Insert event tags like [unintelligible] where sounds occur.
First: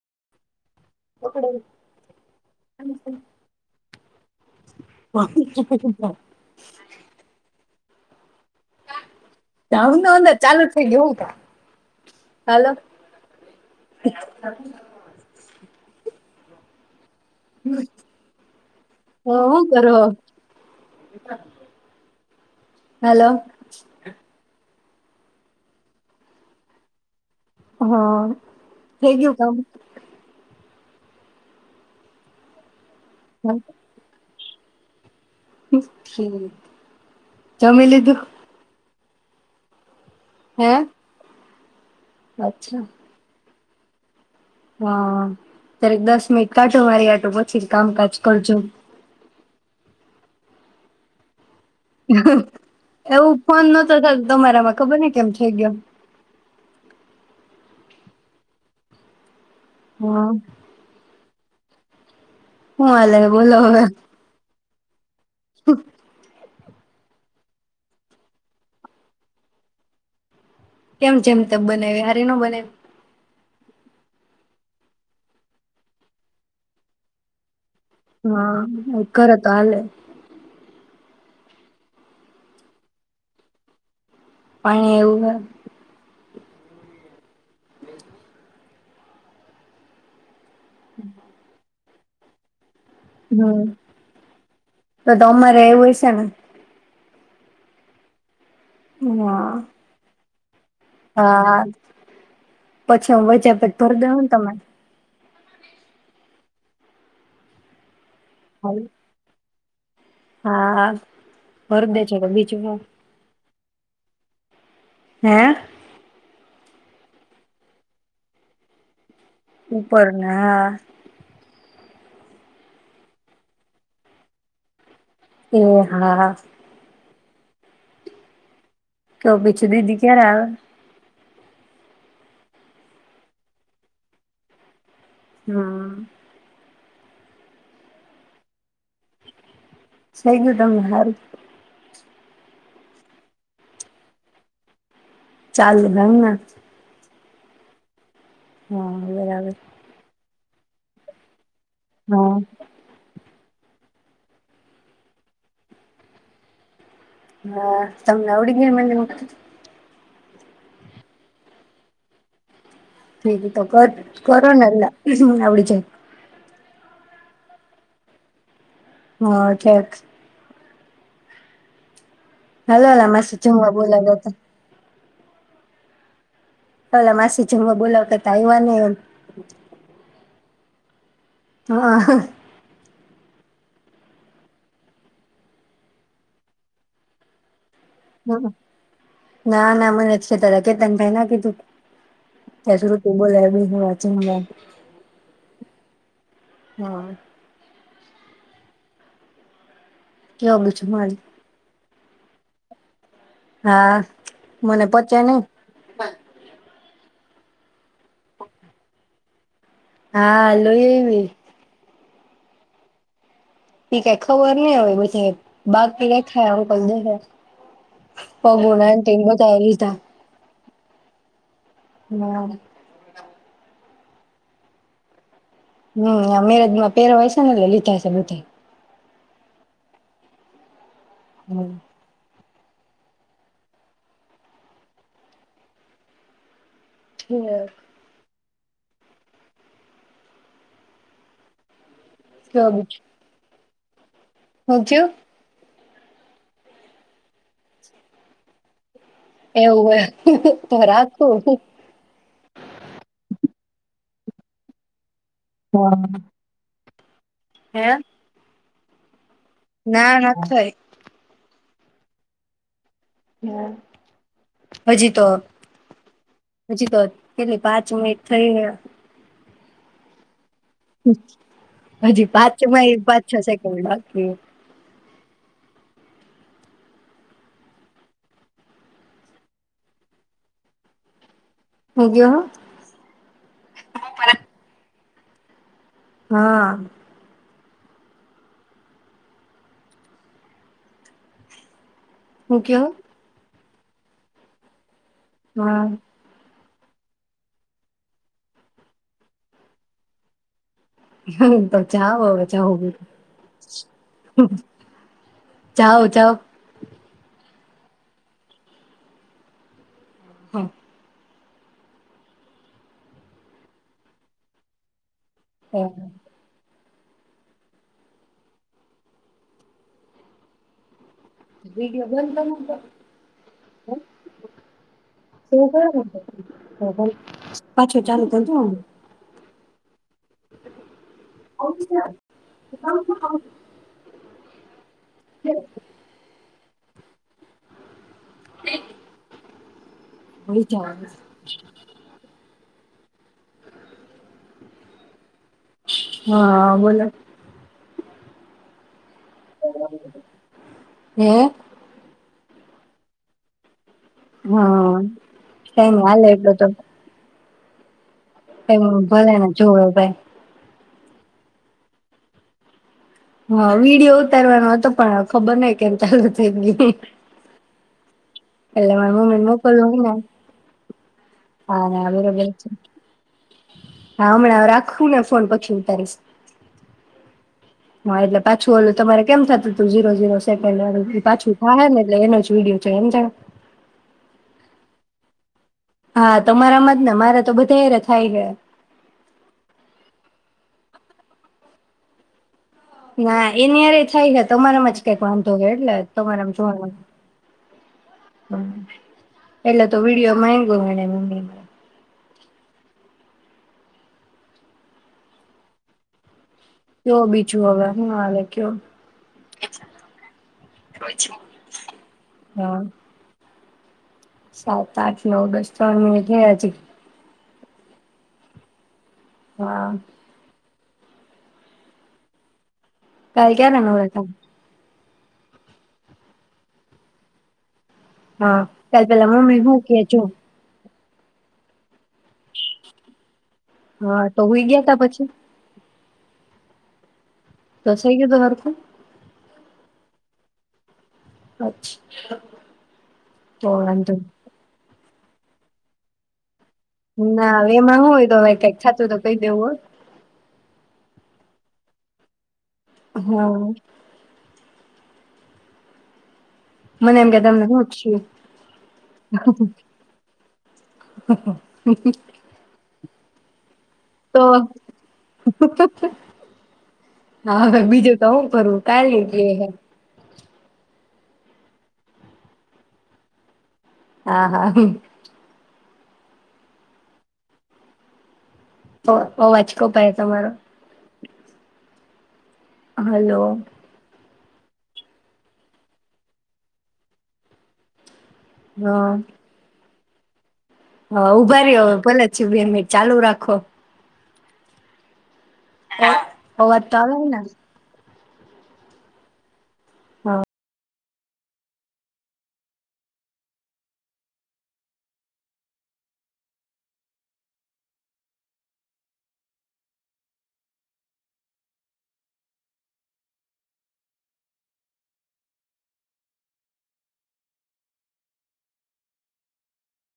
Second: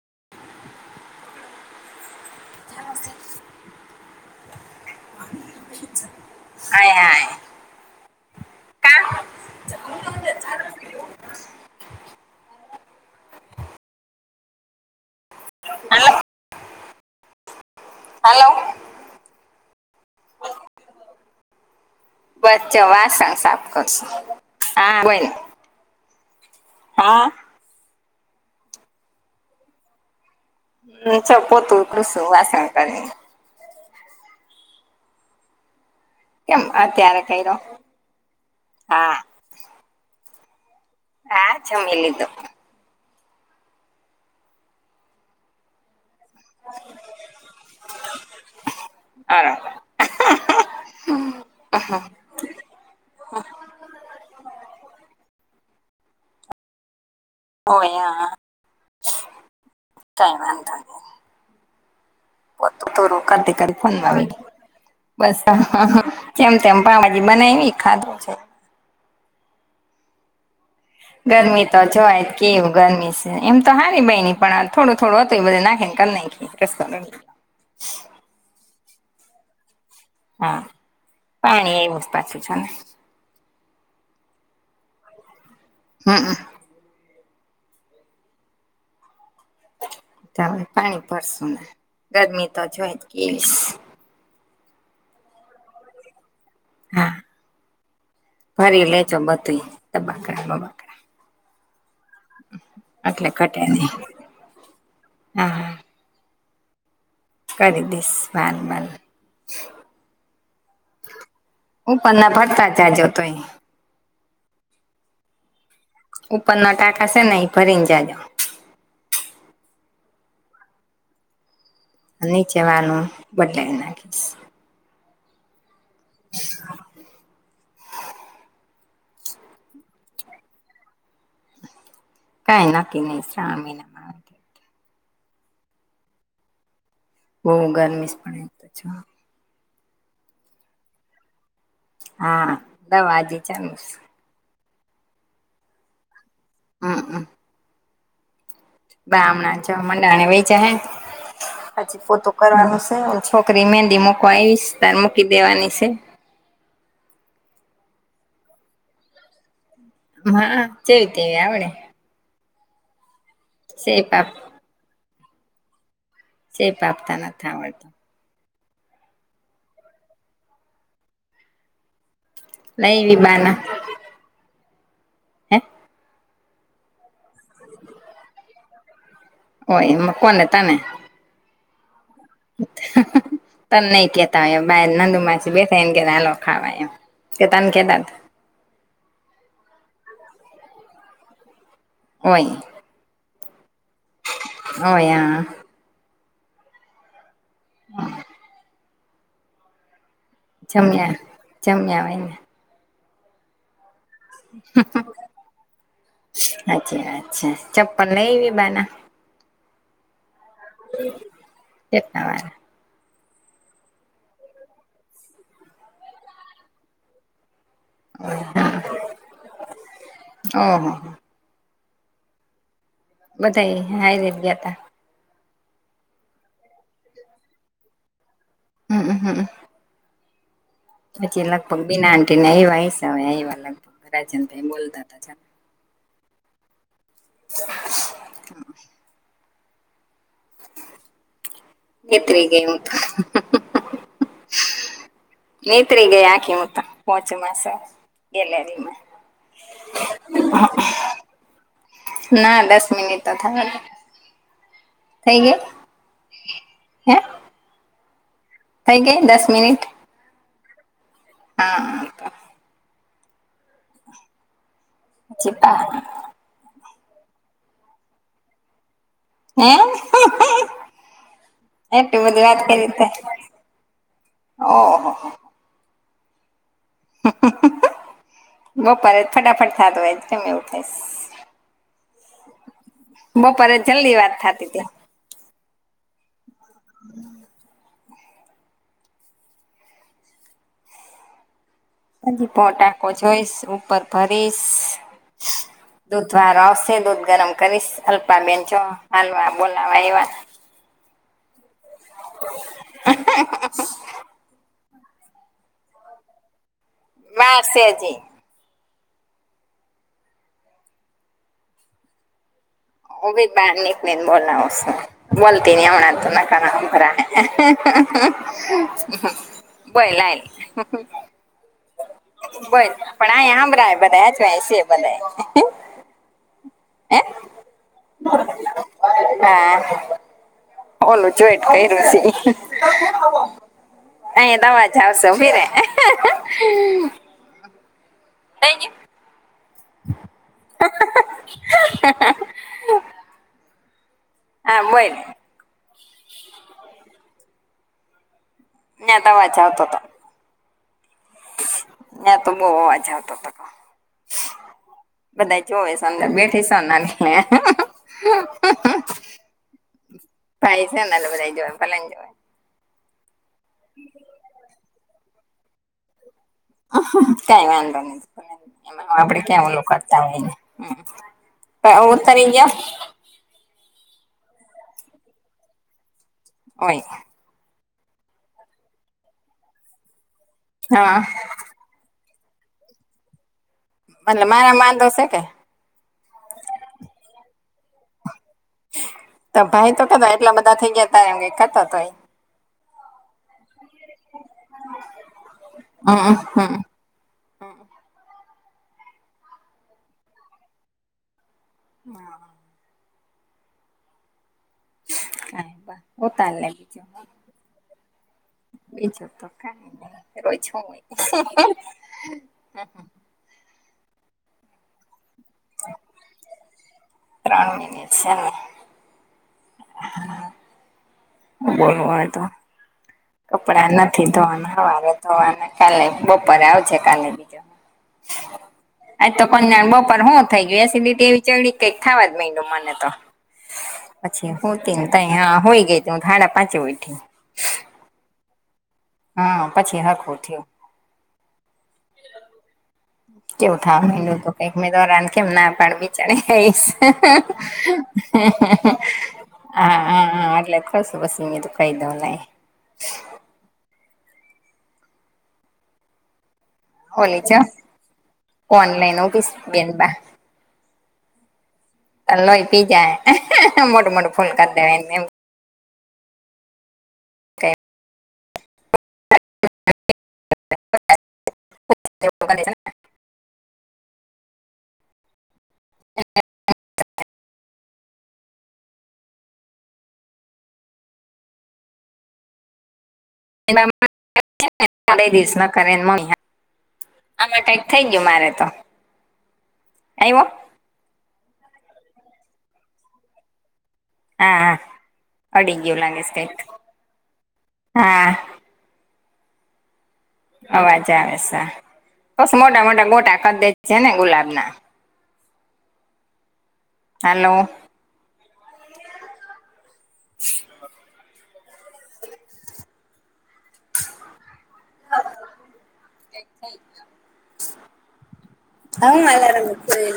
[inaudible] પકડવી. [inaudible] વાહ [inaudible] [inaudible] હા કા? ભાવના અંદર ચાલુ થઈ ગયું. હું કા? [inaudible] હેલો. હમ. હેલો. હા, હું કરો હો? બેઠા છી ભાઈ. બસ જો વાસણ સાફ કરું છું. હા બોલ. હા. હા. થઈ ગયું કામ? હમ. જો પોતુ કરું છું વાસણ કરીને. [inaudible] હમ હમ. કેમ અત્યારે કર્યો જમી લીધું? હા. હે? હા જમી લીધું. અચ્છા હા. ક્યારેક દસ સમય કાઢો મારી હાટુ પછી કામકાજ કરજો. [inaudible] એવું ફોન નોતો થતો તમારામાં ખબર નહીં કેમ થયું થઈ ગયો. ઓય. હં હં. હા કાંઈ વાંધો નહીં. પોતું હું હાલે અધૂરું બોલો કરતી કરતી હવે ફોનમાં વઈ ગઈ. બસ અહહહ. જેમ તેમ પાઉંભાજી બનાયવી, ખાધું જરીક. કેમ જેમ તેમ ગરમી તો જો બનાવી આજ હારી ન કેવું બનાવી ગરમી છે. એમ તો હારી બયની પણ થોડું થોડું હતું એ બધું નાખીને કરી નાખી. હા. ઘરે તો હાલે. હા, પાણી આવ્યું છે પાછું, જો ને. પાણી આવ્યું હે. [inaudible] [unintelligible] પાણી ભરશું ને ગરમી તો છેજ હમ [unintelligible] તો તમારે આવ્યું હશે ને હા. ભરી લેજો હા બધું [unintelligible] [unintelligible] હા. પછી હું એટલે વચ્ચે ઘટે [unintelligible] નહી ભર દે હોન તમેં? હા. કરી દઈશ. [unintelligible] હા, ભર દેજો ઉપરના તો, બીજું ભરતા હું. જાજો તોય હે. ઉપરના ટાકા છે ને, એ ભરીને જાજો. ઉપર ના હા નીચે વાળાનું, બદલાવી નાખીશ. [unintelligible] હા, હા. તો પછી દીદી ક્યારે આવે? કઈ નક્કી નહી શ્રાવણ મહિના માં આવાનું હમ્મ. બઉ ગરમીશ પણ એમ તો જો. થઈ ગયું તમને હારુ? હા, દવા હજુ ચાલુ સે. ચાલુ, એમ ને. [unintelligible] હા ગામના બરાબર [unintelligible] [unintelligible] હજી ફોટુ હા કરવાનું છે, હજી. છોકરી મહેંદી મુકવા આવીશ, તાર મૂકી દેવાની છે? હા, તમને આવડી ગઈ, મહેંદી મુકતા? ના, જેવી તેવી આવડે ઠીક એ તો [unintelligible] [unintelligible] શેપ આપ આવડી જાય. શેપ આપતા નથી આવડતા. હા, ઠેક. હાલ લઈ હાલ એવી માસી બાના જમવા બોલાવ્યા તા. હે? કાલે માસી જમવા બોલાવતા, તા આવ્યા નઈ એમ ઓય એમાં કોને. તને. હા. તને નઈ કહેતા અહીયા બાર નંદુ માસી બેઠા એને કે હલો ખાવા એમ કે તને નઈ કેતા તા. ના ના મને જ કેતાતા કેતન ભાઈ એ ના કીધું? ક શું તું [unintelligible] બિહાર. અ યા. હા. [inaudible] કેવો બીજું જમ્યા, મારે જમ્યા ને હા. મને પચે નઈ. અચ્છ અચ્છા ચપ્પલ લાઈવી બાના? હાલ. લઈ આવી! [unintelligible] ઈ કાઈ ખબર નઈ હવે બધાયે બાકી રાયખા [unintelligible] પગોના ને [unintelligible] એ લીધા ઓહો હમ્મ. બધા હાયરે જ ગ્યાં તા. હમ મેરેજમાં પેર હોય છે એટલે લીધા હશે બધા. હમ્મ, હમ્મ. હચી લગભગ [unintelligible] એવા હિસા એ લગભગ રાજન ભાઈ બોલતા હતા [inaudible] [unintelligible] હેત્રી ગઈ કેવું હું તો. બીજું હું, થયું? નેત્રી ગઈ આખી હું તો પોંચ માસા ગેલેરીમાં. એવું હોય તો રાખો. થ અ [unintelligible] હા. હે? હ [unintelligible] થઈ ગઈ દસ મિનિટ ના નત થય. હા. હમ. હજી તો, ચીપા હજી તો કેટલી પાંચ મિનિટ થઈ ગય? હે? એટલી હજી બધી પાંચ વાત કરી તે પાંચ છ સેકન્ડ બાકી હૈ. ઓહો બપોરે જ ફટાફટ થાતો હોય, કેમ એવું થાય સે? હું ગયો હ બપોરે જલ્દી વાત થાતી તી. હા. હજી હું કયો પોટાકો જોઈશું. પર પરિસ. હા દુધવારો આવસ તે દૂધ ગરમ કરીશ અલ્પા બેન જો હાલવા બોલાવા આઇવા. હમ. જાવો હવે જાવો. જાવો જાવો. મેસેજી. હા. ઓ બી બારનિક મેન બોલાવ સિ. વોલતીની અણાત ના કારણ. ભય લાઈ. બંધ પણએ આયા આમડા [unintelligible] હે? કે જાને તે તું આમ. હા. ઓલું ચેક કઈરુ હસે. અયા અવાજ જાસો ઉભીરે થઈ ગયુ? [unintelligible] [inaudible] હા બોઈલ. હ, બોલો. ન્યા તા આવાજ જાતાતા. [unintelligible] [inaudible] તો બવ અવાજ આવતો હતો. હા બધા કઈ જોવે નઈ છે હાલે અંદર એટલું બેઠી તો છે ને [inaudible] એમ ભલે ને જોવે ભાઈ. [unintelligible] ભલે ને જોવે. વાં વિડીયો ઉતારવાનો અતો પણ ખબર નઈ કેમ ચાલુ થ કાંઈ વાંધ [inaudible] એટલે એમાં મારા આપડે મમ્મીને ક્યાં મોકલવું ઓલું કરતા ને હોય હા છે, ના [unintelligible] બરોબર ઉતરી જા. છે. હા, અમણાં રાખું ને ફોન પછી ઉતારીશ. હોય હા એટલે પાછું ઓલું તમારે કેમ થતું તુ ઝીરો ઝીરો સ તે હા [unintelligible] પાછુ થાહે ને એટલે એને જ. વિડીયો છે સમજાણું? એટલે મારામાં વાંધો સે કે? હા, તમારામાં જ ને મારા તો બધા હેરા થાય ગયા. તો ભાઈ તો કતો એટલા બધા થઇ ગયા તા એમ કેતો તો તો એ. ના એની આરે થાય ને, તમારામાં જ કંઈક વાંધો હે એટલે જ તમારામાં જોવાનુ મન હા હમ, એટલે તો વિડિઓ માંગ્યુ એણે મમ્મી એ. હા. [unintelligible] કયો બીજું હવે? ના હાલે કયો. બીજું તો કઈ નઈ. રોજ હું હોય? હા સાત આઠ નવ દસ ત્રણ [unintelligible] હે હજી ત્રણ મિનિટ છે ને હા બરય તો કાલ ક્યારે કપડા નવરા તા નથી ધોવાના હવા તો અને કાલે બપોરે આવજ કાલે બીજા હા કાલ પેલા અજ તો મમ્મી હું કન્યાણ કે બપોર જો હું થઇ ગય સીધી એ વિચવડી કઈક થવા જ બિન મને તો હા તો પછી હો હુઈ ગયા તા તેને ત પછી હા હોય ગઈ ઘાડા પાંચ ઉઠી તસ ગતોું હર તો હા પછી હખો થયો અછ ઓંધ ઉમેદવારને કેમ ના પણ બચાણે નઈ ના હવે એમાં હું હોય તો હવે કઈક થતું તો કઈ દેવું હા હાા એટલે અકાસવાસીીંગ દુ કાય દના હા મને એમ કે ઓલી છે તમને હું થયું ઓનલાઈન ઓીસ બેનબ હહ અ પી જાય હ મોટું મોટો તો ફોન કરી દેવા એમ હા હવે બીજું તો હું કરું કર લીજએ હ [inaudible] હા હા હ ઓ વાંચકો પાય તમારો હલો [inaudible] ું મારે તો હા એયવ હા ઉભાારી્યો હ ભલે બે મિનિટ ચાલુ રાખો હા હા અડગ જીવ લંગસ્ અવાજ તો આવે હે ને હા હા અવાજ બસ મોટા મોટા ગોટા ખે છે ને ગુલાબ ના હલોો [inaudible] હું અલાર્મ મૂકી